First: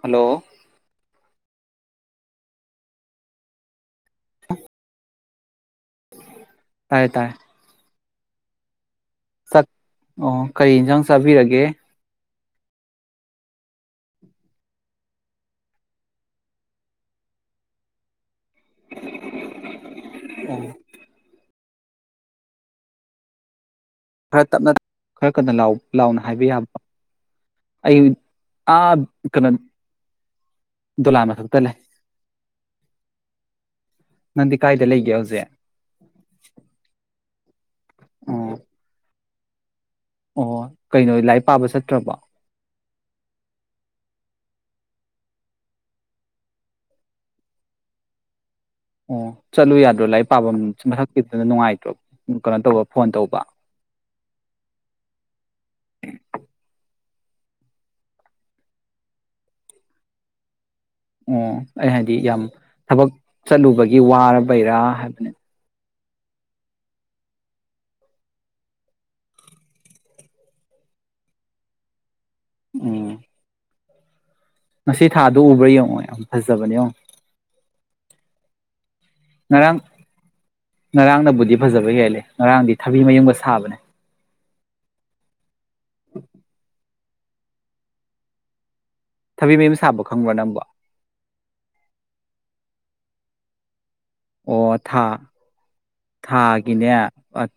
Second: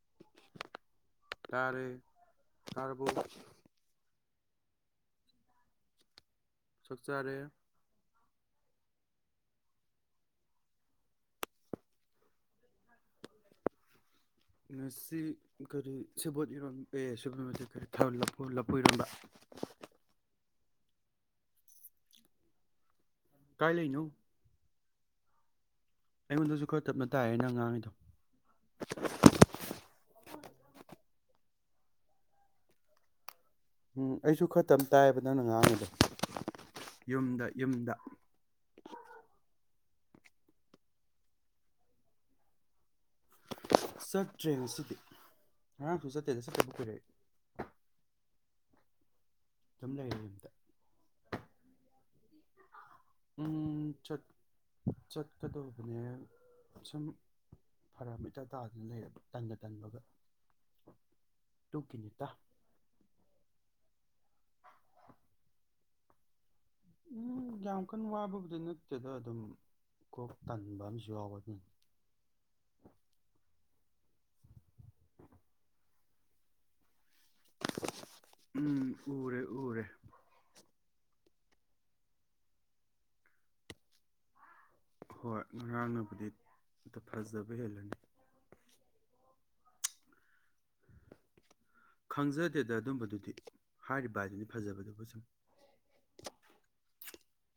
Hello ꯇꯥꯔꯦ ꯇꯥꯔꯕꯣ ꯇꯥꯔꯦ ꯆꯛꯆꯥꯔꯦ ꯆꯠ ꯑꯣ ꯀꯔꯤ ꯑꯦꯟꯖꯥꯡ ꯆꯥꯕꯤꯔꯒꯦ ꯉꯁꯤ ꯀꯥꯔꯤ ꯁꯦꯕꯣꯠ ꯏꯔꯣꯟ ꯑꯦ ꯁꯦꯕꯣꯠ ꯏꯔꯣꯝꯕꯥ ꯅꯠꯇꯦ ꯂꯐꯣꯏ-ꯂꯐꯣꯏ ꯏꯔꯣꯝꯕ ꯑꯣ ꯀꯥꯏ ꯂꯩꯅꯣ ꯈꯔ ꯇꯞꯅ ꯈꯔ ꯀꯟꯅ ꯂꯥꯎ ꯂꯥꯎꯅ ꯍꯥꯏꯕ ꯑꯩꯉꯣꯟꯗꯁꯨ ꯌꯥꯕ ꯈꯔ ꯇꯞꯅ ꯇꯥꯏꯌꯦ ꯅꯪ ꯉꯥꯡꯉꯤꯗꯣ ꯑꯩ ꯑꯥ ꯀꯩꯅꯣ ꯗꯣꯂꯥꯟ ꯃꯊꯛꯇ ꯂꯩ ꯎꯝ ꯑꯩꯁꯨ ꯅꯪꯗꯤ ꯈꯔ ꯀꯥꯏꯗ ꯇꯞꯅ ꯂꯩꯒꯦ ꯇꯥꯏꯌꯦꯕ ꯅꯪꯅ ꯍꯧꯖꯤꯛ ꯉꯥꯡꯉꯤꯗꯣ ꯌꯨꯝꯗ ꯌꯨꯝꯗ ꯑꯣ ꯑꯣ ꯀꯩꯅꯣ ꯂꯥꯏꯔꯤꯛ ꯄꯥꯕ ꯆꯠꯇ꯭ꯔꯕꯣ ꯆꯠꯇ꯭ꯔꯦ ꯉꯥꯁꯤꯗꯤ ꯉꯔꯥꯡꯁꯨ ꯆꯠꯇꯦꯗ ꯆꯠꯇꯕ ꯀꯨꯏꯔꯦꯗꯥ ꯑꯣ ꯆꯠꯂꯨ ꯌꯥꯗ꯭ꯔꯣ ꯂꯥꯏꯔꯤꯛ ꯄꯥꯕ ꯃꯊꯛ ꯈꯤꯇꯅ ꯅꯨꯡꯉꯥꯏꯇ꯭ꯔꯕ ꯀꯩꯅꯣ ꯇꯧꯕ ꯐꯣꯟ ꯇꯧꯕ ꯎꯝ ꯆꯠꯀꯗꯧꯕꯅꯦ ꯁꯨꯝ ꯐꯔꯃꯤꯇꯥ ꯇꯥꯗꯅ ꯂꯩꯔꯕꯔꯕ ꯇꯟꯒ ꯇꯟꯕꯒ ꯑꯣ ꯑꯩ ꯍꯥꯏꯗꯤ ꯑꯗꯨꯒꯤꯅꯤꯗ ꯌꯥꯝ ꯊꯕꯛ ꯆꯠꯂꯨꯕꯒꯤ ꯋꯥꯔꯕꯩꯔꯥ ꯍꯥꯏꯕꯅꯤ ꯎꯝ ꯌꯥꯝ ꯀꯟꯅ ꯋꯥꯕꯕꯨꯗꯤ ꯅꯠꯇꯦꯗ ꯑꯗꯨꯝ ꯀꯣꯛ ꯇꯟꯕ ꯑꯃꯁꯨ ꯌꯥꯎꯕ ꯑꯗꯨ ꯎꯝ ꯉꯁꯤ ꯊꯥꯗꯣ ꯎꯕ꯭ꯔꯥ ꯌꯦꯡꯉꯣ ꯌꯥꯝ ꯐꯖꯕꯅꯦ ꯑ ꯎꯝ ꯎꯔꯦ ꯉꯔꯥꯡ ꯎꯔꯦ ꯉꯔꯥꯡꯅꯕꯨꯗꯤ ꯐꯖꯕ ꯍꯦꯜꯂꯦ ꯉꯔꯥꯡꯗꯤ ꯊꯕꯤ ꯃꯌꯨꯝꯒ ꯁꯥꯕꯅꯦ ꯍꯣꯏ ꯉꯔꯥꯡꯅꯕꯨꯗꯤ ꯑꯝꯇ ꯐꯖꯕ ꯍꯦꯜꯂꯅꯤ ꯊꯕꯤ ꯃꯌꯨꯝ ꯁꯥꯕ ꯈꯪꯕ꯭ꯔꯥ ꯅꯪꯝꯕ ꯈꯪꯖꯗꯦꯗ ꯑꯗꯨꯝꯕꯗꯨꯗꯤ ꯍꯥꯏꯔꯤꯕ ꯍꯥꯏꯗꯨꯅꯤ ꯑꯣ ꯊꯥ ꯐꯖꯕꯗꯨꯕꯨ ꯁꯨꯝ ꯊꯥꯒꯤꯅꯦ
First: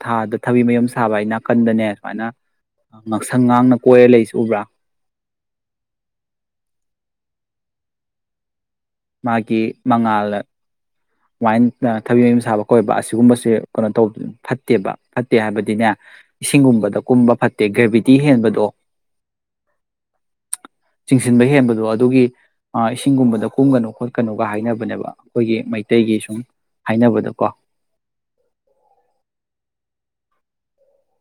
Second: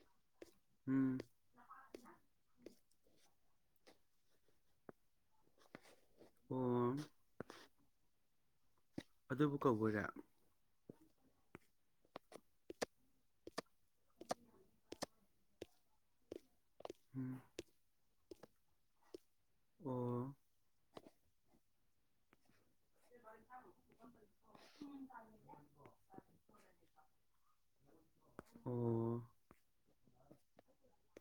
ꯊꯥꯗ ꯊꯕꯤ ꯃꯌꯨꯝ ꯁꯥꯕ ꯎꯝ ꯍꯥꯏ ꯅꯥꯀꯟꯗꯅꯦ ꯁꯨꯃꯥꯏꯅ ꯉꯥꯡꯁꯪ ꯉꯥꯡꯅ ꯀꯣꯏꯔ ꯂꯩꯁꯨ ꯎꯕ꯭ꯔꯥ ꯑꯣꯝ ꯃꯥꯒꯤ ꯃꯉꯥꯜꯗ ꯑꯗꯨꯃꯥꯏꯅ ꯊꯕꯤ ꯌ ꯁꯥꯕ ꯀꯣꯏꯕ ꯑꯁꯤꯒꯨꯝꯕꯁꯦ ꯀꯩꯅꯣ ꯇꯧꯕ ꯐꯠꯇꯦꯕ ꯐꯠꯇꯦ ꯍꯥꯏꯕꯗꯤꯅꯦ ꯏꯁꯤꯡꯒꯨꯝꯕꯗ ꯎꯝ ꯀꯨꯝꯕ ꯐꯠꯇꯦ ꯒ꯭ꯔꯦꯕꯤꯇꯤ ꯇꯤ ꯍꯦꯟꯕꯗꯣ ꯑꯣ ꯆꯤꯡꯁꯤꯟꯕ ꯍꯦꯟꯕꯗꯣ ꯑꯗꯨꯒꯤ ꯏꯁꯤꯡꯒꯨꯝꯕꯗ ꯀꯨꯝꯒꯅꯨ ꯈꯣꯠ ꯀꯩꯅꯣꯒ ꯍꯥꯏꯅꯕꯅꯦꯕ ꯑꯩꯈꯣꯏꯒꯤ ꯌꯦ ꯁꯨꯝ ꯍꯥꯏꯅꯕꯗꯀꯣ ꯑꯣ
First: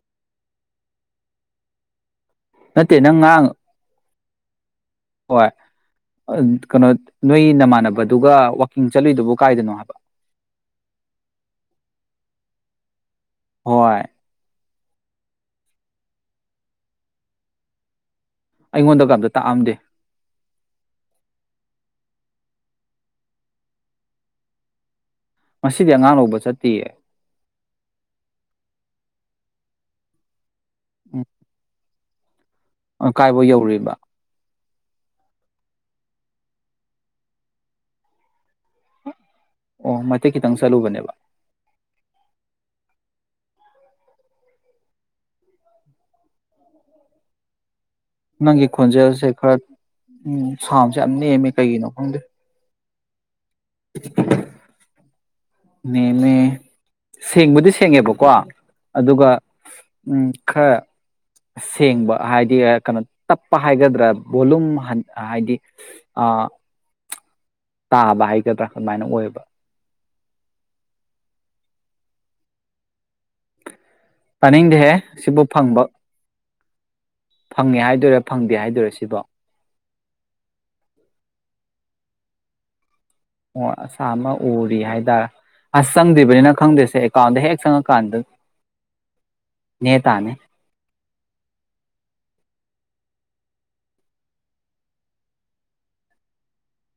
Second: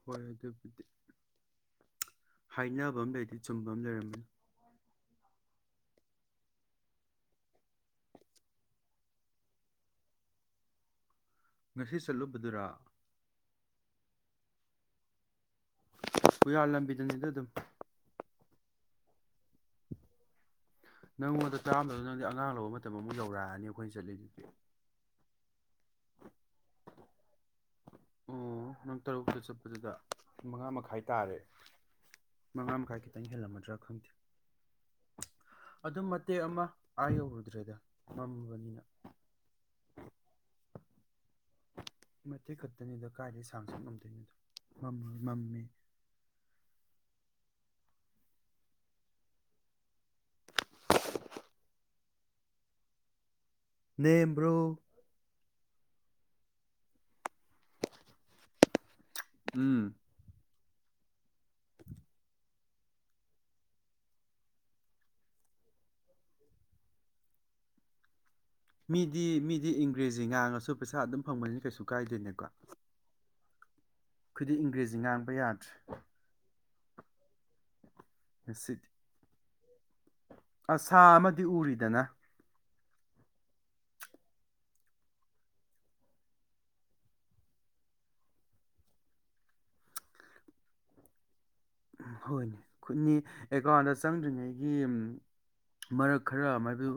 ꯍꯣꯏ ꯑꯗꯨꯗꯤ ꯅꯠꯇꯦ ꯍꯥꯏꯅꯕ ꯑꯃ ꯅꯪ ꯂꯩꯗꯤ ꯉꯔꯥꯡ ꯆꯨꯝꯕ ꯑꯃ ꯂꯩꯔꯝꯅꯤ ꯍꯣꯏ ꯀꯩꯅꯣ ꯅꯣꯏ ꯅꯃꯥꯟꯅꯕꯗꯨꯒ ꯋꯥꯋꯥꯛꯀꯤꯡ ꯆꯠꯂꯨꯏꯗꯨꯕꯨ ꯀꯥꯏꯗꯅꯣ ꯍꯥꯏꯕ ꯉꯁꯤ ꯆꯠꯂꯨꯕꯗꯨꯔ ꯍꯣꯏꯣꯏ ꯀꯨꯌꯥꯜ ꯂꯝꯕꯤꯗꯅꯤꯗ ꯑꯗꯨꯝ ꯑꯩꯉꯣꯟꯗ ꯀꯝꯇ ꯇꯥꯛꯑꯝꯗꯦ ꯅꯪꯉꯣꯟꯗ ꯆꯥꯔꯝꯗꯗꯣ ꯅꯪꯗꯤ ꯑꯉꯥꯡ ꯂꯧꯕ ꯃꯇꯝ ꯑꯃꯨꯛ ꯌꯧꯔꯛꯑꯅꯤ ꯑꯩꯈꯣꯏꯅ ꯆꯠꯂꯤꯗꯨꯗꯤ ꯃꯁꯤꯗꯤ ꯑꯉꯥꯡ ꯂꯧꯕ ꯆꯠꯇꯌꯦ ꯑꯣ ꯅꯪ ꯇꯔꯨꯛꯇ ꯆꯠꯄꯁꯤꯗ ꯃꯉꯥ ꯃꯈꯥꯏ ꯇꯥꯔꯦ ꯃꯉꯥ ꯃꯈꯥꯏ ꯎꯝ ꯈꯤꯇꯪ ꯀꯥꯏꯕꯧ ꯍꯦꯜꯂꯝꯃꯗ꯭ꯔꯥ ꯌꯧꯔꯤꯕ ꯈꯪꯗꯦ ꯑꯗꯨꯝ ꯃꯇꯦꯛ ꯑꯃ ꯑꯥ ꯌꯧꯔꯨꯗ꯭ꯔꯦꯗ ꯃꯝꯕꯅꯤꯅ ꯑꯣ ꯃꯇꯦꯛ ꯈꯤꯇꯪ ꯆꯠꯂꯨꯕꯅꯦꯕ ꯃꯇꯦꯛ ꯈꯛꯇꯅꯤꯗ ꯀꯥꯏꯗ ꯁꯥꯡꯁꯨ ꯉꯝꯗꯣꯏꯅꯣꯗꯣ ꯃꯝꯁꯨ ꯃꯝꯃꯤ ꯅꯪꯒꯤ ꯈꯣꯟꯖꯦꯜꯁꯦ ꯈꯔ ꯎ ꯁꯥꯎꯟꯁꯦ ꯌꯥꯝ ꯅꯦꯝꯃꯦ ꯀꯩꯒꯤꯅꯣ ꯈꯪꯗꯦ ꯅꯦꯝꯕ꯭ꯔꯣ ꯅꯦꯃꯦ ꯁꯦꯡꯕꯨꯗꯤ ꯁꯦꯡꯉꯦꯕꯀꯣ ꯑꯗꯨꯒ ꯎꯝ ꯈꯔ ꯁꯦꯡꯕ ꯍꯥꯏꯗꯤ ꯀꯩꯅꯣ ꯇꯞꯄ ꯍꯥꯏꯒꯗ꯭ꯔꯥ ꯚꯣꯂꯨꯝ ꯍꯥꯏꯗꯤ ꯑ ꯇꯥꯕ ꯍꯥꯏ ꯒꯗ꯭ꯔꯥ ꯑꯗꯨꯃꯥꯏꯅ ꯑꯣꯏꯌꯦꯕ ꯒ꯭ꯔꯦꯁꯤ ꯉꯥꯡꯉꯁꯨ ꯄꯩꯁꯥ ꯑꯗꯨꯝ ꯐꯪꯕꯅꯤꯅ ꯀꯩꯁꯨ ꯀꯥꯏꯗꯦꯅꯦꯀꯣ ꯑꯩꯈꯣꯏꯗꯤ ꯇꯥꯅꯤꯡꯗꯦꯍꯦ ꯏꯪꯒ꯭ꯔꯦꯖꯤ ꯉꯥꯡꯕ ꯁꯤꯕꯨ ꯌꯥꯗ꯭ꯔꯦ ꯐꯪꯕ ꯐꯪꯉꯦ ꯍꯥꯏ ꯍꯥꯏꯗꯣꯏꯔꯥ ꯐꯪꯗꯦ ꯉꯁꯤꯗꯤ ꯍꯥꯏꯗꯣꯏꯔꯥ ꯁꯤꯕꯣ ꯑꯁꯥ ꯑꯃꯗꯤ ꯎꯔꯤꯗꯅ ꯑꯣ ꯑꯁꯥ ꯑꯃ ꯎꯔꯤ ꯍꯥꯏꯇꯥꯔꯦ ꯑꯁ ꯆꯪꯗ꯭ꯔꯤꯕꯅꯤꯅ ꯈꯪꯗ꯭ꯔꯦꯁꯦ ꯑꯦꯀꯥꯎꯟꯗ ꯍꯦꯛ ꯆꯪꯉꯀꯥꯟꯗ ꯅꯦ ꯇꯥꯅꯤ ꯍꯣꯏꯅꯦ ꯈꯨꯠꯅꯤ ꯑꯦꯀꯥꯎꯟꯗ ꯆꯪꯗ꯭ꯔꯤꯉꯩꯒꯤ ꯃꯔꯛ ꯈꯔ ꯃꯗꯨ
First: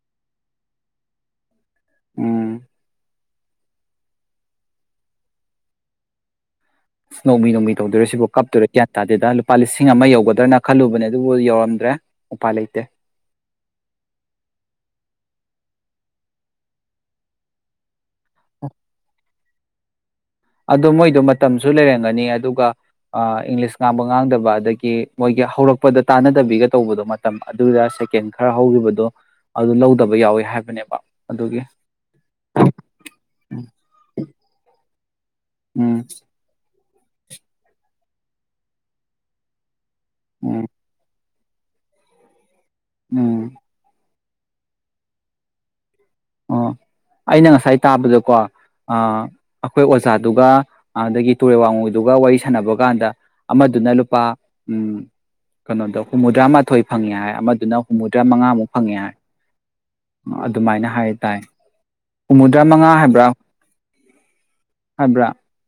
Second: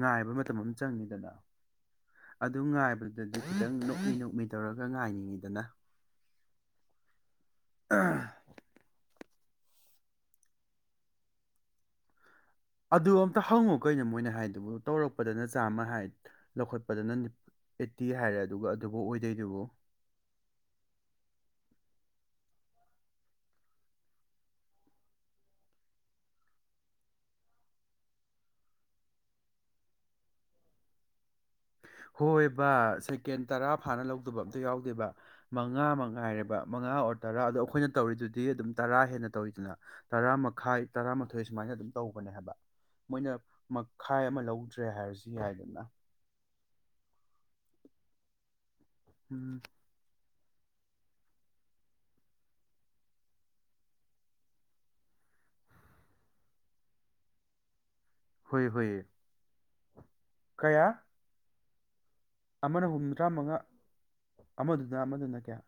ꯉꯥꯏꯕ ꯃꯇꯝ ꯑꯃ ꯆꯪꯉꯤꯗꯅ ꯎꯝ ꯑꯗꯨꯝ ꯉꯥꯏꯕꯗꯗꯤ ꯑꯗꯨ ꯈꯤꯇꯪ ꯅꯣꯛꯃꯤ ꯅꯣꯛꯃꯤ ꯇꯧꯔꯒ ꯉꯥꯏꯅꯤꯡꯉꯤꯗꯅ ꯅꯧꯃꯤ ꯅꯣꯡꯃꯤ ꯇꯧꯗꯔꯣ ꯁꯤꯕꯨ ꯀꯞꯇꯔꯦ ꯒ꯭ꯌꯥꯟ ꯇꯥꯗꯦꯗ ꯂꯨꯄꯥ ꯂꯤꯁꯤꯡ ꯑꯃ ꯌꯧꯒꯗ꯭ꯔꯥꯅ ꯈꯜꯂꯨꯕꯅꯦ ꯑꯗꯨꯕꯨ ꯌꯧꯔꯝꯗ꯭ꯔꯦ ꯎꯄꯥꯏ ꯂꯩꯇꯦ ꯑꯗꯨ ꯑꯝꯇ ꯍꯪꯉꯨ ꯀꯩꯅꯣ ꯃꯣꯏꯅ ꯍꯥꯏꯗꯨꯕꯨ ꯇꯧꯔꯛ ꯗꯅ ꯆꯥꯝꯃꯥ ꯍꯥꯏ ꯂꯧꯈꯠꯄꯗꯅ ꯇꯤ ꯍꯥꯏꯔꯦ ꯑꯗꯨꯒ ꯑꯗꯨꯕꯨ ꯑꯣꯏꯗꯣꯏꯗꯨꯕꯨ ꯑꯗꯣ ꯃꯣꯏꯗꯣ ꯃꯇꯝꯁꯨ ꯂꯩꯔꯝꯒꯅꯤ ꯑꯗꯨꯒ ꯏꯪꯂꯤꯁ ꯉꯥꯡꯕ ꯉꯥꯡꯗꯕ ꯑꯗꯒꯤ ꯃꯣꯏꯒꯤ ꯍꯧꯔꯛꯄꯗ ꯇꯥꯟꯅꯗꯕꯤꯒ ꯇꯧꯕꯗꯣ ꯃꯇꯝ ꯑꯗꯨꯗ ꯁꯦꯀꯦꯟ ꯈꯔ ꯍꯧꯈꯤꯕꯗꯣ ꯑꯗꯨ ꯂꯧꯗꯕ ꯌꯥꯎꯋꯦ ꯍꯥꯏꯕꯅꯦꯕ ꯑꯗꯨꯒꯤ ꯍꯣꯏ ꯕꯥ ꯁꯦꯀꯦꯟ ꯇꯔꯥ ꯐꯥꯅ ꯂꯧꯗꯕ ꯑꯝꯇ ꯌꯥꯎꯗꯦꯕ ꯃꯉꯥ ꯎꯝ ꯃꯉꯥꯏꯔꯕ ꯃꯉꯥ ꯑꯣꯔ ꯇꯔꯥ ꯑꯗꯣ ꯑꯩꯈꯣꯏꯅ ꯇꯧꯔꯤꯗꯨꯗꯤ ꯑꯗꯨꯝ ꯇꯔꯥ ꯍꯦꯟꯅ ꯇꯧꯔꯤꯗꯅ ꯇꯔꯥ ꯎꯝ ꯃꯈꯥꯏ ꯇꯔꯥ ꯑꯊꯣꯏ ꯁꯨꯃꯥꯏꯅ ꯑꯗꯨꯝ ꯇꯧꯕꯅꯦ ꯍꯥꯏꯕ ꯃꯣꯏꯅ ꯎꯝ ꯇꯈꯥꯏ ꯑꯃ ꯂꯧꯗ꯭ꯔꯦ ꯍꯥꯏꯔꯁꯨ ꯌꯥꯏꯗꯅ ꯑꯣ ꯑꯩꯅ ꯉꯁꯥꯏ ꯇꯥꯕꯗꯀꯣ ꯑꯥ ꯎꯝ ꯑꯈꯣꯏ ꯑꯣꯖꯥ ꯑꯗꯨꯒ ꯑꯗꯥꯒꯤ ꯇꯨꯔꯦꯜ ꯋꯥꯡꯉꯨꯗꯨꯒ ꯋꯥꯔꯤ ꯁꯥꯟꯅꯕ ꯀꯥꯟꯗ ꯑꯃꯗꯨꯅ ꯂꯨꯄꯥ ꯎꯝ ꯀꯩꯅꯣꯗ ꯍꯨꯝꯐꯨꯇꯔꯥ ꯃꯥꯊꯣꯏ ꯐꯪꯉꯦ ꯍꯥꯏ ꯑꯃꯗꯨꯅ ꯍꯨꯝꯐꯨꯇꯔꯥ ꯍꯣꯏ ꯃꯉꯥꯃꯨꯛ ꯍꯣꯏ ꯐꯪꯉꯦ ꯌꯥꯏ ꯀꯌꯥ ꯑꯗꯨꯃꯥꯏꯅ ꯍꯥꯏ ꯍꯨꯝꯐꯨꯗꯔꯥ ꯑꯃꯅ ꯃꯉꯥ ꯍꯥꯏꯕ꯭ꯔꯥ ꯍꯨꯝꯐꯨꯇꯔꯥ ꯃꯉꯥ ꯑꯃꯗꯨꯅ ꯍꯥꯏꯕ꯭ꯔꯥ ꯑꯃꯗꯨꯅ ꯀꯌꯥ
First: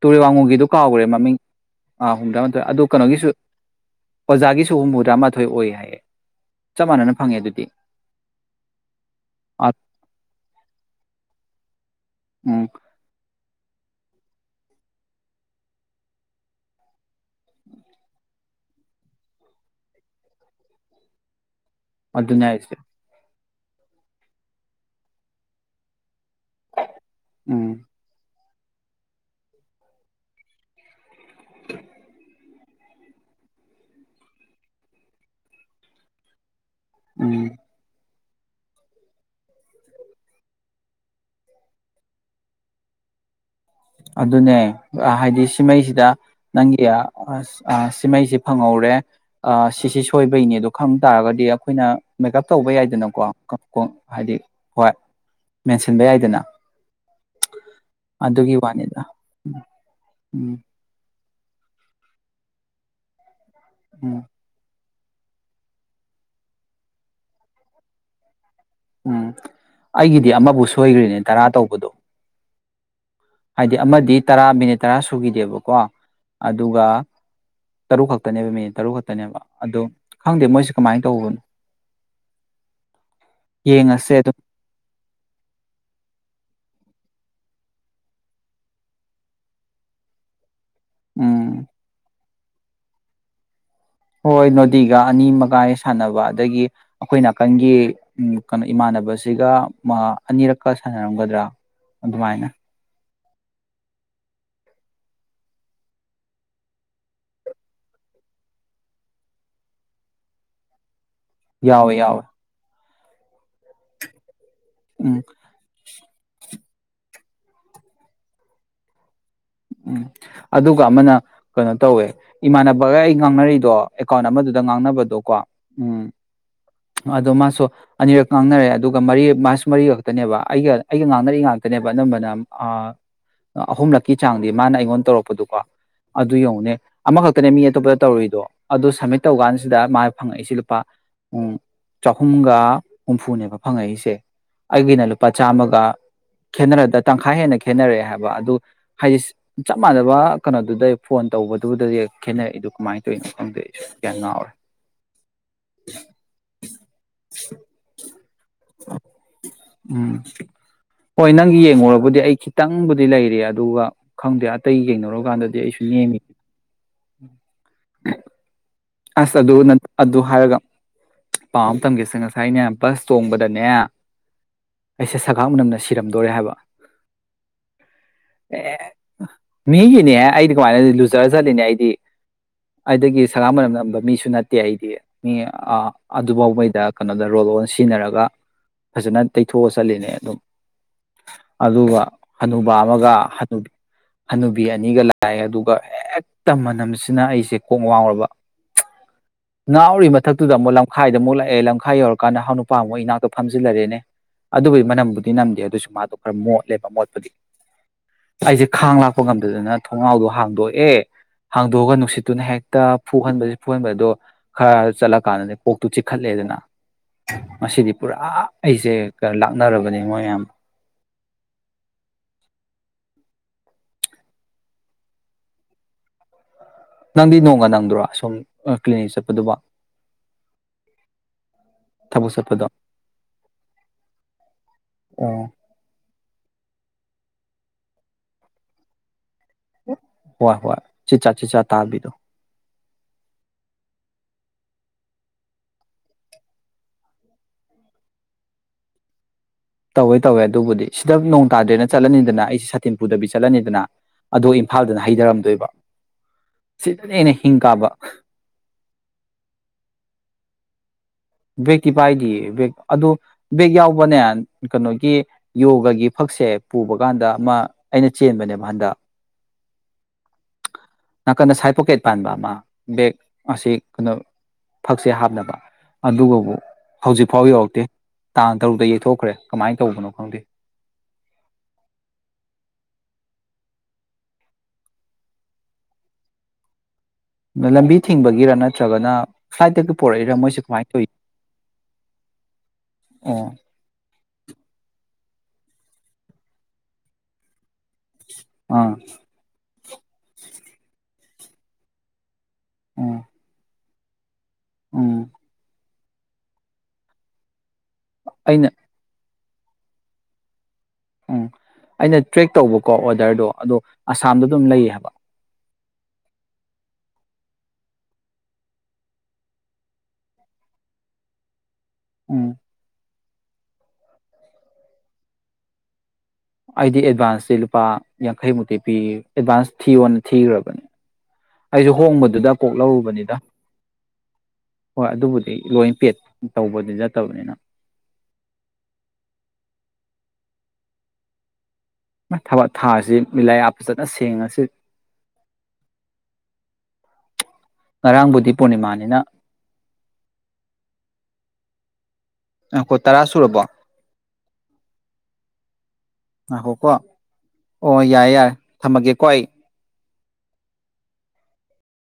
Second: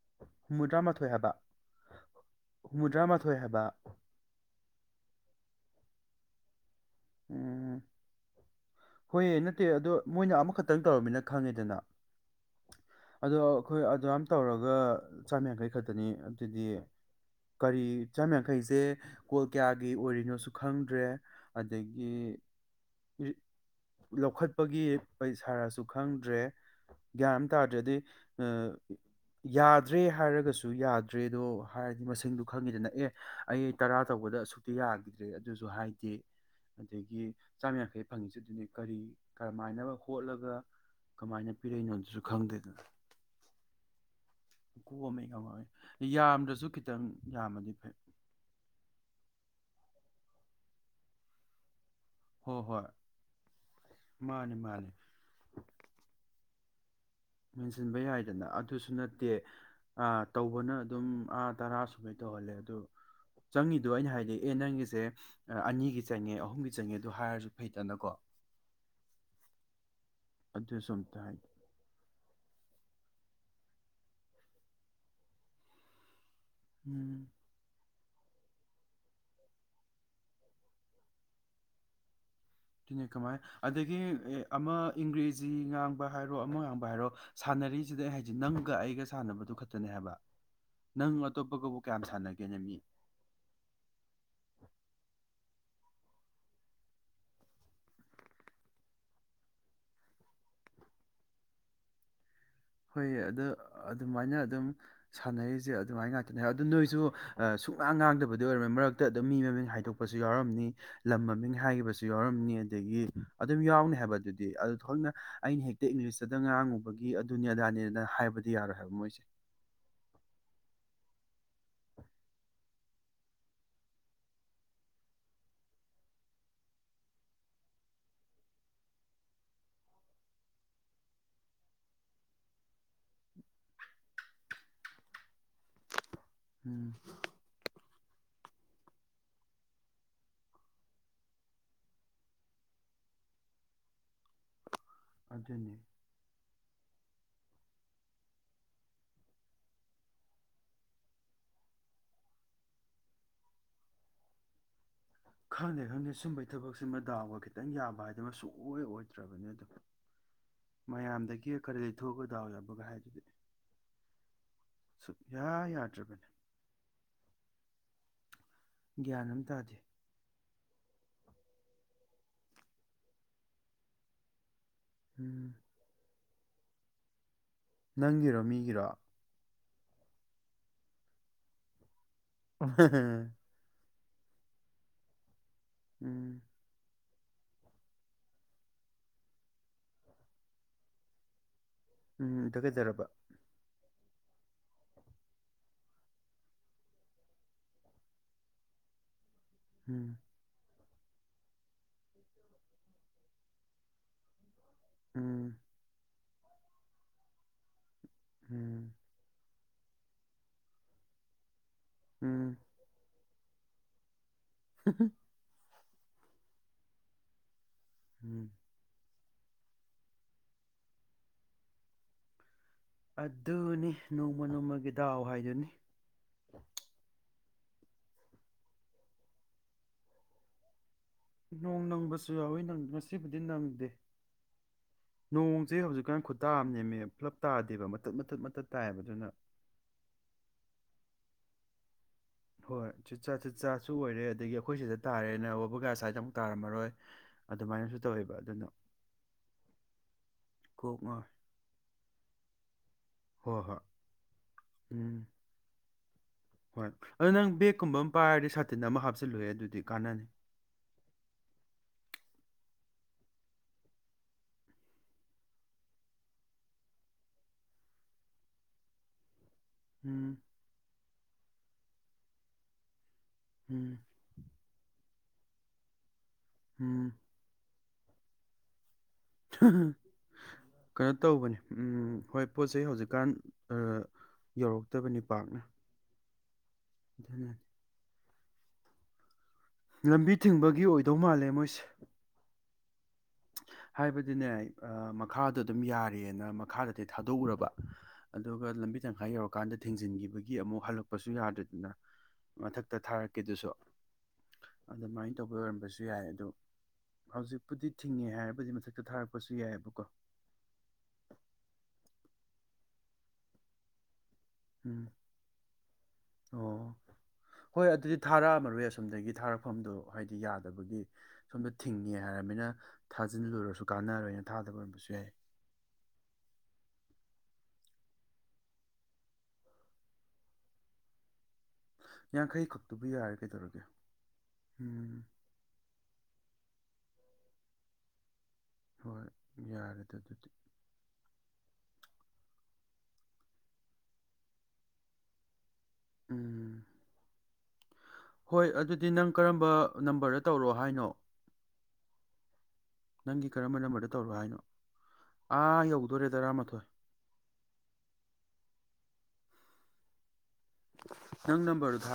ꯇꯨꯔꯦꯜ ꯋꯥꯡꯉꯨꯒꯤꯗꯨ ꯀꯥꯎꯈ꯭ꯔꯦ ꯍꯨꯝꯐꯨꯇꯔꯥꯃꯥꯊꯣꯏ ꯍꯥꯏꯕ ꯃꯃꯤꯡ ꯍꯨꯝꯗ꯭ꯔꯥ ꯃꯥꯊꯣꯏ ꯑꯗꯨ ꯀꯩꯅꯣꯒꯤꯁꯨ ꯍꯨꯝꯐꯨꯇꯔꯥꯃꯥꯊꯣꯏ ꯍꯥꯏꯕ ꯑꯣꯖꯥ ꯒꯤꯁꯨ ꯍꯨꯝꯐꯨꯇꯔꯥꯃꯥꯊꯣꯏ ꯑꯣꯏ ꯍꯥꯏꯌꯦꯦ ꯎꯝ ꯍꯣꯏ ꯅꯠꯇꯦ ꯑꯥ ꯑꯗꯣ ꯃꯣꯏꯅ ꯑꯃꯈꯛꯇꯪ ꯇꯧꯔꯕꯃꯤꯅ ꯈꯪꯉꯦꯗꯅ ꯎꯝ ꯑꯗꯣ ꯑꯩꯈꯣꯏ ꯑꯗꯨꯃꯝ ꯇꯧꯔꯒ ꯆꯥꯝꯃ ꯌꯥꯡꯈꯩ ꯈꯛꯇꯅꯤ ꯑꯗꯨꯗꯤ ꯀꯔꯤ ꯆꯥꯝ ꯌꯥꯡꯈꯩꯁꯦ ꯀꯣꯜ ꯀꯌꯥꯒꯤ ꯑꯣꯏꯔꯤꯅꯣꯁꯨ ꯈꯪꯗ꯭ꯔꯦ ꯑꯗꯒꯤ ꯑꯗꯨꯅꯦ ꯍꯥꯏꯁꯦ ꯂꯧꯈꯠꯄꯒꯤ ꯄꯩꯁꯥꯔꯁꯨ ꯈꯪꯗꯦ ꯭ꯔꯦ ꯒ꯭ꯌꯥꯟ ꯑꯃ ꯎꯝ ꯇꯥꯗ꯭ꯔꯗꯤ ꯌꯥꯗ꯭ꯔꯦ ꯍꯥꯏꯔꯒꯁꯨ ꯌꯥꯗ ꯇ꯭ꯔꯦꯗꯣ ꯍꯥꯏꯔꯗꯤ ꯃꯁꯤꯡꯗꯨ ꯈꯪꯉꯤꯗꯅ ꯑꯦ ꯑꯩ ꯇꯔꯥ ꯇꯧꯕꯗ ꯑꯁꯨꯛꯇꯤ ꯌꯥꯈꯤꯗ꯭ꯔꯦ ꯑꯗꯨꯁꯨ ꯍꯥꯏꯗꯤ ꯑꯗꯒꯤ ꯎꯝ ꯆꯥꯝ ꯌꯥꯡꯈꯩ ꯐꯪꯉꯤꯁꯤ ꯑꯗꯨꯅꯤ ꯀꯔꯤ ꯀꯔꯝꯃꯥꯏꯅꯅꯕ ꯍꯣꯠꯂꯒ ꯀꯃꯥꯏꯅ ꯄꯤꯔꯛꯏꯅꯣꯗꯨꯁꯨ ꯈꯪꯗꯦꯗꯅ ꯑꯗꯨꯅꯦ ꯀꯣꯝꯃꯦ ꯍꯥꯏꯗꯤ ꯁꯤꯃꯩꯁꯤꯗ ꯉꯝꯃꯛꯑꯣꯏ ꯌꯥꯝꯗ꯭ꯔꯁꯨ ꯅꯪꯒꯤ ꯈꯤꯇꯪ ꯌꯥꯝꯃꯗꯤ ꯐꯩ ꯁꯤꯃꯩꯁꯦ ꯐꯪꯍꯧꯔꯦ ꯁꯤꯁꯤ ꯁꯣꯏꯕꯩꯅꯤ ꯑꯗꯣ ꯈꯪꯕ ꯇꯥꯔꯒꯗꯤ ꯑꯩꯈꯣꯏꯅ ꯃꯦꯀꯞ ꯍꯣꯏ ꯇꯧꯕ ꯍꯣꯏ ꯌꯥꯏꯗꯅꯀꯣ ꯍꯥꯏꯗꯤ ꯃꯥꯅꯤ ꯍ ꯃꯥꯅꯤ ꯃꯦꯟꯁꯤꯟꯕ ꯌꯥꯏꯗꯅ ꯃꯦꯟꯁꯤꯟꯕ ꯌꯥꯏꯗꯅ ꯑꯗꯨꯒꯤ ꯑꯗꯨꯨꯁꯨ ꯋꯥꯅꯤꯗ ꯅꯠꯇꯦ ꯎꯝ ꯇꯧꯕꯅ ꯑꯗꯨꯝ ꯎꯝ ꯑꯥ ꯇꯔꯥ ꯁꯨꯕꯩ ꯇꯧꯍꯜꯂꯦ ꯑꯗꯨ ꯆꯪꯉꯗꯣ ꯑꯩꯅ ꯎꯝ ꯍꯥꯏꯗꯤ ꯑꯦ ꯅꯪꯒꯤꯁꯦ ꯑꯅꯤꯒꯤ ꯆꯪꯉꯦ ꯑꯍꯨꯝꯒꯤ ꯆꯪꯉꯦ ꯑꯗꯨ ꯍꯥꯏꯔꯁꯨ ꯐꯩꯇꯅꯀꯣ ꯎꯝ ꯑꯩꯒꯤꯗꯤ ꯑꯃꯕꯨ ꯁꯣꯏꯈ꯭ꯔꯤꯅꯦ ꯑꯝꯇ ꯇꯔꯥ ꯍꯥꯏꯗꯦ ꯇꯧꯕꯗꯣ ꯍꯥꯏꯗꯤ ꯑꯃꯗꯤ ꯇꯔꯥ ꯃꯤꯅꯤꯠ ꯇꯔꯥ ꯁꯨꯈꯤꯗꯦꯕꯀꯣ ꯑꯗꯨꯒ ꯎꯝ ꯇꯔꯨꯛ ꯈꯛꯇꯅꯦꯕ ꯃꯤꯅꯤꯠ ꯇꯔꯨꯛ ꯈꯛꯇꯅꯦꯕ ꯑꯗꯣ ꯈꯪꯗꯦ ꯃꯣꯏꯁꯦ ꯀꯃꯥꯏꯅ ꯇꯧꯕꯅꯣ ꯑꯗꯨꯅꯦ ꯀꯃꯥꯏ ꯑꯗꯒꯤ ꯌꯦꯡꯉꯁꯦ ꯑꯗꯨꯝ ꯑꯃ ꯏꯪꯒ꯭ꯔꯦꯖꯤ ꯉꯥꯡ ꯍꯥꯏꯔꯣ ꯑꯃ ꯉꯕ ꯍꯥꯏꯔꯣ ꯁꯥꯟꯅꯔꯤꯁꯤꯗ ꯑꯩ ꯍꯥꯏꯁꯦ ꯅꯪꯒ ꯑꯩꯒ ꯁꯥꯟꯅꯕꯗꯨ ꯈꯛꯇꯅꯦ ꯍꯥꯏꯕ ꯅꯪ ꯎꯝ ꯑꯇꯣꯞꯄꯒꯕꯨ ꯀꯌꯥꯝ ꯁꯥꯟꯅꯒꯦ ꯀꯩꯅꯃꯤ ꯍꯣꯏ ꯅꯣꯗꯤꯒ ꯑꯅꯤ ꯃꯒꯥꯏ ꯁꯥꯟꯅꯕ ꯑꯗꯒꯤ ꯑꯩꯈꯣꯏ ꯅꯥꯀꯟꯒꯤ ꯀꯩꯅꯣ ꯏꯃꯥꯟꯅꯕꯁꯤꯒ ꯑꯅꯤꯔꯛꯀ ꯁꯥꯟꯅꯔꯝꯒꯗ꯭ꯔꯥ ꯑꯗꯨꯃꯥꯏꯅ ꯑꯩꯈꯣꯏ ꯑꯗ ꯑꯗꯨꯃꯥꯏꯅ ꯑꯗꯨꯝ ꯁꯥꯟꯅꯔꯤꯁꯦ ꯑꯗꯨꯃꯥꯏꯅ ꯉꯥꯛꯇꯅꯦ ꯑꯗꯨꯗ ꯅꯣꯏꯁꯨ ꯁꯨꯅꯥꯥꯡ ꯉꯥꯡꯗꯕꯗꯤ ꯑꯣꯏꯔꯝꯅꯤ ꯃꯔꯛꯇ ꯑꯗꯨꯝ ꯃꯤ ꯃꯃꯤꯡ ꯍꯥꯏꯗꯣꯛꯄꯁꯨ ꯌꯥꯎꯔꯝꯅꯤ ꯂꯝ ꯃꯃꯤꯡ ꯌꯥꯎꯋꯦ ꯍꯥꯏꯈꯤꯕꯁꯨ ꯌꯥꯎꯋꯦ ꯌꯥꯎꯔꯝꯅꯤ ꯑꯗꯒꯤ ꯑꯗꯨꯝ ꯌꯥꯎꯅꯤ ꯍꯥꯏꯕ ꯑꯗꯨꯗꯤ ꯑꯗꯨ ꯊꯣꯛꯅ ꯎꯝ ꯑꯩꯅ ꯍꯦꯛ ꯏꯪꯂꯤꯁꯇꯗ ꯉꯔꯥꯡꯉꯨꯕꯒꯤ ꯑꯗꯨ ꯑꯗꯨꯅꯤ ꯑꯗꯥꯅꯦꯅ ꯍꯥꯏꯕꯗꯤ ꯌꯥꯔꯣꯏ ꯍꯥꯏꯕ ꯃꯣꯏꯁꯦ ꯎꯝ ꯑꯗꯨꯒ ꯑꯃꯅ ꯀꯩꯅꯣ ꯇꯧꯋꯦ ꯏꯃꯥꯟꯅꯕꯒ ꯑꯩ ꯉꯥꯡꯅꯔꯤꯗꯣ ꯑꯦꯀꯥꯎꯟ ꯑꯃꯗꯨꯗ ꯉꯥꯡꯅꯕꯗꯣꯀꯣ ꯎꯝ ꯑꯗꯣ ꯃꯥꯁꯨ ꯑꯅꯤꯔꯛ ꯉꯥꯡꯅꯔꯦ ꯑꯗꯨꯒ ꯃꯔꯤ ꯃꯥꯁꯨ ꯃꯔꯤ ꯈꯛꯇꯅꯦꯕ ꯑꯩꯒ ꯑꯩꯒ ꯉꯥꯡꯅꯔꯤ ꯉꯥꯛꯇꯅꯦꯕ ꯑꯅꯝꯕꯅ ꯑꯍꯨꯝꯂꯛꯀꯤ ꯆꯥꯡꯗꯤ ꯃꯥꯅ ꯑꯩꯉꯣꯟꯗ ꯇꯧꯔꯛꯄꯗꯨꯀꯣ ꯑꯗꯨ ꯌꯧꯅꯦ ꯎꯝ ꯑꯃꯈꯛꯇꯅꯦ ꯃꯤ ꯑꯇꯣꯞꯄ ꯇꯧꯔꯤꯏꯗꯣ ꯑꯗꯣ ꯁꯕꯃꯤꯠ ꯇꯧꯀꯥꯟꯁꯤꯗ ꯃꯥ ꯐꯪꯉꯛꯏꯁꯦ ꯂꯨꯄꯥ ꯎ ꯆꯍꯨꯝꯒ ꯍꯨꯝꯐꯨꯅꯦꯕ ꯐꯪꯉꯛꯏꯁꯦ ꯑꯩꯒꯤꯅ ꯂꯨꯄꯥ ꯑꯗꯨꯅꯦ ꯆꯃꯒ ꯈꯦꯅꯔꯗ ꯇꯪꯈꯥꯏ ꯍꯦꯟꯅ ꯈꯦꯠꯅꯔꯛꯑꯦ ꯍꯥꯏꯕ ꯑꯗꯨ ꯍꯥꯏꯗꯤ ꯆꯞ ꯃꯥꯟꯅꯕ ꯀꯩꯅꯣꯗꯨꯗ ꯐꯣꯟ ꯇꯧꯕꯗꯨꯗꯗꯤ ꯈꯦꯠꯅꯔꯛꯏꯗꯨ ꯀꯃꯥꯏꯅ ꯇꯧꯔꯤꯅꯣ ꯈꯪꯗ ꯑꯩꯁꯨ ꯀꯌꯥ ꯉꯥꯎꯔꯦ ꯈꯪꯗꯦ ꯈꯪꯗꯦ ꯁꯨꯝꯕꯩ ꯊꯕꯛꯁꯤꯃ ꯗꯥꯎꯕ ꯈꯤꯇꯪ ꯌꯥꯕ ꯍꯥꯏꯗꯅꯃ ꯁꯨꯡꯣꯏ ꯑꯣꯏꯗ꯭ꯔꯕꯅꯤ ꯑꯗꯣ ꯎꯝ ꯍꯣꯏ ꯅꯪꯒꯤ ꯃꯌꯥꯝꯗꯒꯤ ꯀꯔꯤ ꯌꯦꯡꯉꯨꯔꯕꯨꯗꯤ ꯂꯩꯊꯣꯛꯑꯒ ꯑꯩ ꯗꯥꯎ ꯌꯥꯕꯒ ꯈꯤꯇꯪꯕꯨꯗꯤ ꯍꯥꯏꯗꯨꯗꯤ ꯂꯩꯔꯤ ꯑꯗꯨꯒ ꯈꯪꯗꯦ ꯑꯇꯩ ꯁꯨꯛꯌꯥ ꯌꯦꯩꯅꯧꯔꯀꯥꯟꯗꯗꯤ ꯑꯩꯁꯨ ꯅꯦꯝꯃꯤ ꯌꯥꯗ꯭ꯔꯕꯅꯦ ꯍ ꯒ꯭ꯌꯥꯟ ꯑꯁ ꯑꯃ ꯑꯗꯨ ꯑꯗꯨ ꯅ ꯇꯥꯗꯦ ꯑꯗꯨ ꯑꯗꯨ ꯍꯥꯏꯔꯒ ꯄꯥꯎ ꯑꯃ ꯇꯝꯒꯦꯁꯦ ꯉꯁꯥꯏꯅꯦ ꯕꯁ ꯇꯣꯡꯕꯗꯅꯦ ꯑꯩꯁꯦ ꯎꯝ ꯁꯒꯥꯛ ꯎꯅꯝꯅ ꯁꯤꯔꯝꯃꯤ ꯇꯣꯔꯦ ꯍꯥꯏꯕ ꯅꯪꯔꯣ ꯃꯤꯔ ꯃꯤꯒꯤꯅꯦꯍ ꯑꯩꯗꯤ ꯀꯃꯥꯏꯅ ꯂꯨꯖꯔ ꯆꯠꯂꯤꯅꯦ ꯑꯩꯗꯤ ꯑꯩꯗꯒꯤ ꯁꯒꯝ ꯃꯅꯝ ꯅꯝꯕ ꯃꯤꯁꯨ ꯅꯠꯇꯦ ꯑꯩꯗꯤ ꯃꯤ ꯑ ꯎꯝ ꯑꯗꯨꯐꯥꯎꯕꯩꯗ ꯀꯩꯅꯣꯗ ꯔꯣꯜ ꯑꯣꯟ ꯁꯤꯖꯤꯟꯅꯔꯒ ꯐꯖꯅ ꯇꯩꯊꯣꯛꯑ ꯆꯠꯂꯤꯅꯦ ꯑꯗꯨꯝ ꯑꯗꯨꯒ ꯎꯝ ꯑꯗ ꯑꯅꯨꯕꯥ ꯀꯩꯗꯧꯔꯕ ꯑꯃꯒ ꯍꯅꯨꯕꯤ ꯑꯅꯤꯒ ꯂꯥꯛ ꯑꯗꯨꯒ ꯍꯦꯛꯇ ꯃꯅꯝꯁꯤꯅ ꯑꯩꯁꯦ ꯀꯣꯛ ꯋꯥꯡꯔꯕ ꯉꯅꯥꯎꯔꯤ ꯎꯝ ꯃꯊꯛꯇꯨꯗ ꯃꯣ ꯂꯝꯈꯥꯏꯗ ꯑꯃꯨꯛ ꯂꯥꯛꯑꯦ ꯂꯝꯈꯥꯏ ꯌꯧꯔꯀꯥꯟꯗ ꯍꯧ ꯅꯨꯄꯥ ꯑꯃꯨꯛ ꯏꯅꯥꯛꯇ ꯐꯝꯖꯤꯜꯂꯔꯦꯅꯦ ꯑꯗꯨꯒꯤ ꯃꯅꯕꯨꯗꯤ ꯎꯝ ꯅꯝꯗꯦ ꯑꯗꯨꯁꯨ ꯃꯥꯗ ꯃꯣꯠꯂꯦꯕ ꯃꯣꯠꯄꯗꯤ꯫ ꯑꯩꯖꯦ ꯎꯝ ꯈꯥꯡ ꯂꯥꯛꯄꯉꯝ ꯑꯗꯨꯗꯅ ꯊꯣꯡꯅꯥꯎꯗꯣ ꯍꯥꯡꯗꯣꯛꯑꯦ꯫ ꯍꯥꯡꯗꯣꯛꯑꯒ ꯅꯨꯡꯁꯤꯠꯇꯨꯅ ꯎꯝ ꯍꯦꯛꯇ ꯐꯨꯍꯟꯕꯖꯤ ꯐꯨꯍꯟꯕꯖꯤ ꯑꯗꯣ ꯈ ꯆꯠꯂ ꯀꯥꯟꯅꯅꯤ꯫ ꯀꯣꯛꯇꯨ ꯆꯤꯛꯈꯠꯂꯦꯗꯅ꯫ ꯉꯁꯤꯗꯤ ꯄꯨꯔꯥ ꯎꯝ ꯑꯩꯖꯦ꯫ ꯂꯥꯛꯅꯔꯕꯅꯦ ꯃꯣꯏ ꯌꯥꯝ꯫ ꯑꯗꯨꯅꯤ ꯅꯣꯡꯃ ꯅꯣꯡꯃꯒꯤ ꯗꯥꯎ ꯍꯥꯏꯗꯨꯅꯤ꯫ ꯅꯪꯗꯤ ꯅꯣꯡꯒ ꯅꯪꯗꯣꯏ꯭ꯔꯣ ꯁꯣꯝ ꯀ꯭ꯂꯤꯅꯤꯛ ꯆꯠꯄꯗꯨꯕꯣ꯫ ꯅꯣꯡ ꯊꯕꯛ ꯅꯪꯕꯖꯨ ꯌꯥꯎꯋꯤ ꯆꯠꯄꯗꯣ ꯉꯁꯤꯕꯨꯗꯤ ꯅꯪꯗꯦ ꯑꯣ ꯅꯣꯡꯖꯦ ꯍꯧꯖꯤꯛꯀꯥꯟ ꯈꯨꯇꯥꯑꯅꯦꯃꯦ꯫ ꯄꯨꯂꯞ ꯇꯥꯗꯦꯕ ꯃꯇꯠ ꯃꯇꯠ ꯃꯇꯠ ꯇꯥꯏꯌꯦꯕ ꯑꯗꯨꯅ ꯍꯣꯏ ꯍꯣꯏ ꯆꯤ ꯆ ꯆꯤ ꯆ ꯇꯥꯕꯤꯗꯣ꯫ ꯍꯣꯏ ꯆꯤꯠ ꯆꯥ ꯆꯤꯠ ꯆꯥ ꯆꯨ ꯑꯣꯏꯔꯦ ꯑꯗꯒꯤ ꯑꯩꯈꯣꯏ ꯁꯤꯗ ꯇꯥꯔꯦꯅ ꯋꯥꯕꯒꯥꯏ ꯑꯁ꯭ꯋꯥꯏꯗ ꯑꯃꯨꯛ ꯇꯥꯔꯝꯃꯔꯣꯏ ꯑꯗꯨꯃꯥꯏꯅꯖꯨ ꯇꯧꯋꯦꯕ ꯑꯗꯨꯅ ꯇꯧꯋꯦ ꯇꯧꯋꯦ ꯑꯗꯨꯕꯨꯗꯤ ꯀꯣꯛ ꯁꯤꯗ ꯉꯥꯎꯋꯦ ꯅꯣꯡ ꯇꯥꯗ꯭ꯔꯦꯅ ꯆꯠꯂꯅꯤꯗꯅ ꯑꯩꯁꯦ ꯇꯤꯝꯄꯨꯗꯕꯤ ꯍꯣꯏ ꯍꯣꯏ ꯆꯠꯂꯅꯤꯗꯅ ꯑꯗꯣ ꯏꯝꯐꯥꯜꯗꯅ ꯎꯝ ꯍꯩꯗꯔꯝꯗꯣꯏꯕ꯫ ꯍꯣꯏ ꯑꯗꯣ ꯅꯪ ꯕꯦꯛꯀꯨꯝꯕ ꯑꯃ ꯄꯥꯏꯔꯗꯤ ꯁꯥꯇꯤꯟ ꯑꯃ ꯍꯥꯞꯆꯤꯜꯂꯨꯍꯦ ꯑꯗꯨꯗꯤ ꯀꯥꯟꯅꯅꯤ꯫ ꯕꯦꯛꯇꯤ ꯄꯥꯏꯗꯤꯌꯦ ꯕꯦꯛ ꯑꯗꯣ ꯕꯦꯛ ꯌꯥꯎꯕꯅꯦ ꯀꯩꯅꯣꯒꯤ ꯌꯣꯒꯒꯤ ꯐꯛꯁꯦ ꯄꯨꯕ ꯀꯥꯟꯗ ꯑꯃ ꯑꯩꯅ ꯆꯦꯟꯕꯅꯦꯕ ꯍꯟꯗꯛ ꯎꯝ꯫ ꯅꯥꯀꯟꯗ ꯁꯥꯏꯠ ꯄꯣꯀꯦꯠ ꯄꯥꯟꯕ ꯑꯃ ꯕꯦꯛ꯫ ꯎꯝ [unintelligible] ꯁꯦ ꯍꯥꯞꯅꯕ꯫ ꯑꯗꯨꯒꯕꯨ ꯎꯝ ꯍꯧꯖꯤꯛꯐꯥꯎ ꯌꯧꯔꯛꯇꯦ꯫ ꯇꯥ ꯇꯧꯕꯗ ꯌꯩꯊꯣꯛ ꯀꯩꯅꯣ ꯇꯧꯕꯅꯦ ꯎꯝ ꯍꯣꯏ ꯄꯣꯠ ꯆꯩꯩ ꯍꯧꯖꯤꯛꯀꯥꯟ꯫ ꯎꯝ ꯌꯧꯔꯛꯇꯕꯅꯤ ꯄꯥꯛꯅ꯫ ꯑꯗꯨꯅꯅꯤ ꯂ ꯂꯝꯕꯤ ꯊꯤꯡꯕꯒꯤ꯫ ꯒꯤꯔ ꯅꯠꯇ꯭ꯔꯒꯅ ꯐ꯭ꯂꯥꯏꯠꯇꯒꯤ ꯂꯝꯕꯤ ꯄꯣꯔꯛꯏꯔꯥ ꯃꯣꯏꯁꯦ ꯊꯤꯡꯕꯒꯤ ꯀꯃꯥꯏꯅ ꯇꯧꯏ ꯑꯣꯏꯗꯧ ꯃꯥꯜꯂꯦ ꯃꯣꯏꯁꯦ꯫ ꯑꯣ ꯍꯥꯏꯕꯗꯤꯅꯦ ꯑ ꯃꯛ ꯃꯈꯥꯗ ꯑꯗꯨꯝ ꯌꯥꯔꯦꯅ ꯃꯈꯥꯗꯗꯤ ꯊꯥꯗꯣꯛꯎꯔꯕ꯫ ꯑꯗꯨꯒ ꯑꯥ ꯂꯝꯕꯤ ꯇꯪꯈꯥꯏ ꯌꯧꯔꯀꯥꯟꯗ ꯊꯤꯡꯖꯤꯟꯒꯤꯕꯒꯤ ꯑꯃꯨꯛ ꯍꯜꯂꯛ ꯀꯄꯁꯨ ꯌꯥꯗ꯭ꯔꯦꯗꯅ ꯃꯊꯛꯇ ꯎꯝ ꯊꯥꯔꯛꯀꯦꯗꯨꯁꯨ ꯎꯝ ꯑꯗꯨꯃꯥꯏꯅ ꯇꯧꯕ ꯑꯣꯏꯔꯝꯕꯁꯦ ꯨ ꯌꯥꯏ ꯑꯗꯣ ꯍꯧꯖꯤꯛꯄꯨꯗꯤ ꯊꯤꯡꯉꯦ ꯑꯩꯅ ꯍꯥꯏꯔꯒꯒꯤ ꯃꯊꯛꯇ ꯊꯥꯔꯛꯄ ꯄꯁꯨ ꯌꯥꯏꯑꯕꯀꯣ ꯎꯝ ꯑꯩꯅ ꯇ꯭ꯔꯦꯛ ꯇꯧꯕꯀꯣ ꯑꯣꯗꯔꯗꯣ ꯑꯗꯣ ꯑ ꯑꯁꯥꯝꯗ ꯑꯗꯨꯝ ꯎꯝ ꯂꯩꯌꯦꯕ ꯑꯣ ꯍꯣꯏ ꯑꯗꯨꯗꯤ ꯊꯥꯔꯛꯑꯃꯔꯣꯏ ꯑꯁꯣꯝꯗꯒꯤ ꯊꯥꯔꯛꯐꯝꯗꯣ ꯍꯥꯏꯗꯤ ꯌꯥꯗꯕꯒꯤ ꯁꯣꯝꯗ ꯊꯤꯡꯉꯦ ꯎꯝ ꯍꯥꯏꯔꯕꯅꯤꯅ ꯊꯥꯖꯤꯜꯂꯨꯔꯁꯨ ꯀꯥꯟꯅꯔꯣꯏꯅ ꯊꯥꯗꯕ ꯑꯣꯏꯔꯝꯕꯁꯨ ꯌꯥꯏ ꯑꯩꯗꯤ ꯑꯦꯗꯚꯥꯟꯁꯇꯦ ꯂꯨꯄꯥ ꯌꯥꯡꯈꯩꯃꯨꯛꯇꯤ ꯄꯤ ꯑꯦꯗꯚꯥꯟꯁ ꯊꯤꯌꯣꯅ ꯊꯤꯈ꯭ꯔꯕꯅꯤ ꯑꯩꯁꯨ ꯍꯣꯡꯕꯗꯨꯗ ꯌꯥꯡꯈꯩ ꯄꯣꯛ ꯈꯛꯇꯕꯨ ꯌꯥꯔꯦ ꯂꯧꯔꯨꯕꯅꯤꯗ ꯀꯩꯗꯧꯔꯒꯦ ꯍꯣꯏ ꯎꯝ ꯑꯗꯨꯕꯨꯗꯤ ꯂꯣꯏ ꯄꯦꯠ ꯇꯧꯕꯗꯤ ꯅꯠꯇꯕꯅꯤꯅ ꯍꯣꯏ ꯌꯥꯔꯦꯗꯤ ꯑꯗꯨꯗꯤ ꯊꯕꯛ ꯊꯥꯁꯤ ꯃꯤꯂꯥꯌꯥꯐꯖꯅ ꯁꯦꯡꯉꯁꯤ ꯎꯝ ꯉꯔꯥꯡꯕꯨꯗꯤ ꯍꯣꯏ ꯑꯗꯨꯗꯤ ꯄꯨꯔꯅꯤꯃꯥꯅꯤꯅ ꯅꯪ ꯀꯔꯝꯕ ꯅꯝꯕꯔꯗ ꯇꯧꯔꯑꯣ ꯍꯥꯏꯅꯣ ꯉꯥꯏꯈꯣ ꯇꯔꯥ ꯅꯪꯒꯤ ꯁꯨꯔꯕꯣ ꯀꯔꯝꯕꯅꯝꯕꯗ ꯇꯧꯔꯣ ꯍꯥꯏꯅꯣ ꯑꯥ ꯌꯧ ꯉꯈꯣꯀꯣ ꯑꯣ ꯌꯥꯏ ꯌꯥꯏ ꯊꯝꯃꯒꯦꯀꯣꯏ ꯅꯪ ꯅꯝꯕꯝꯕꯔ ꯊꯔ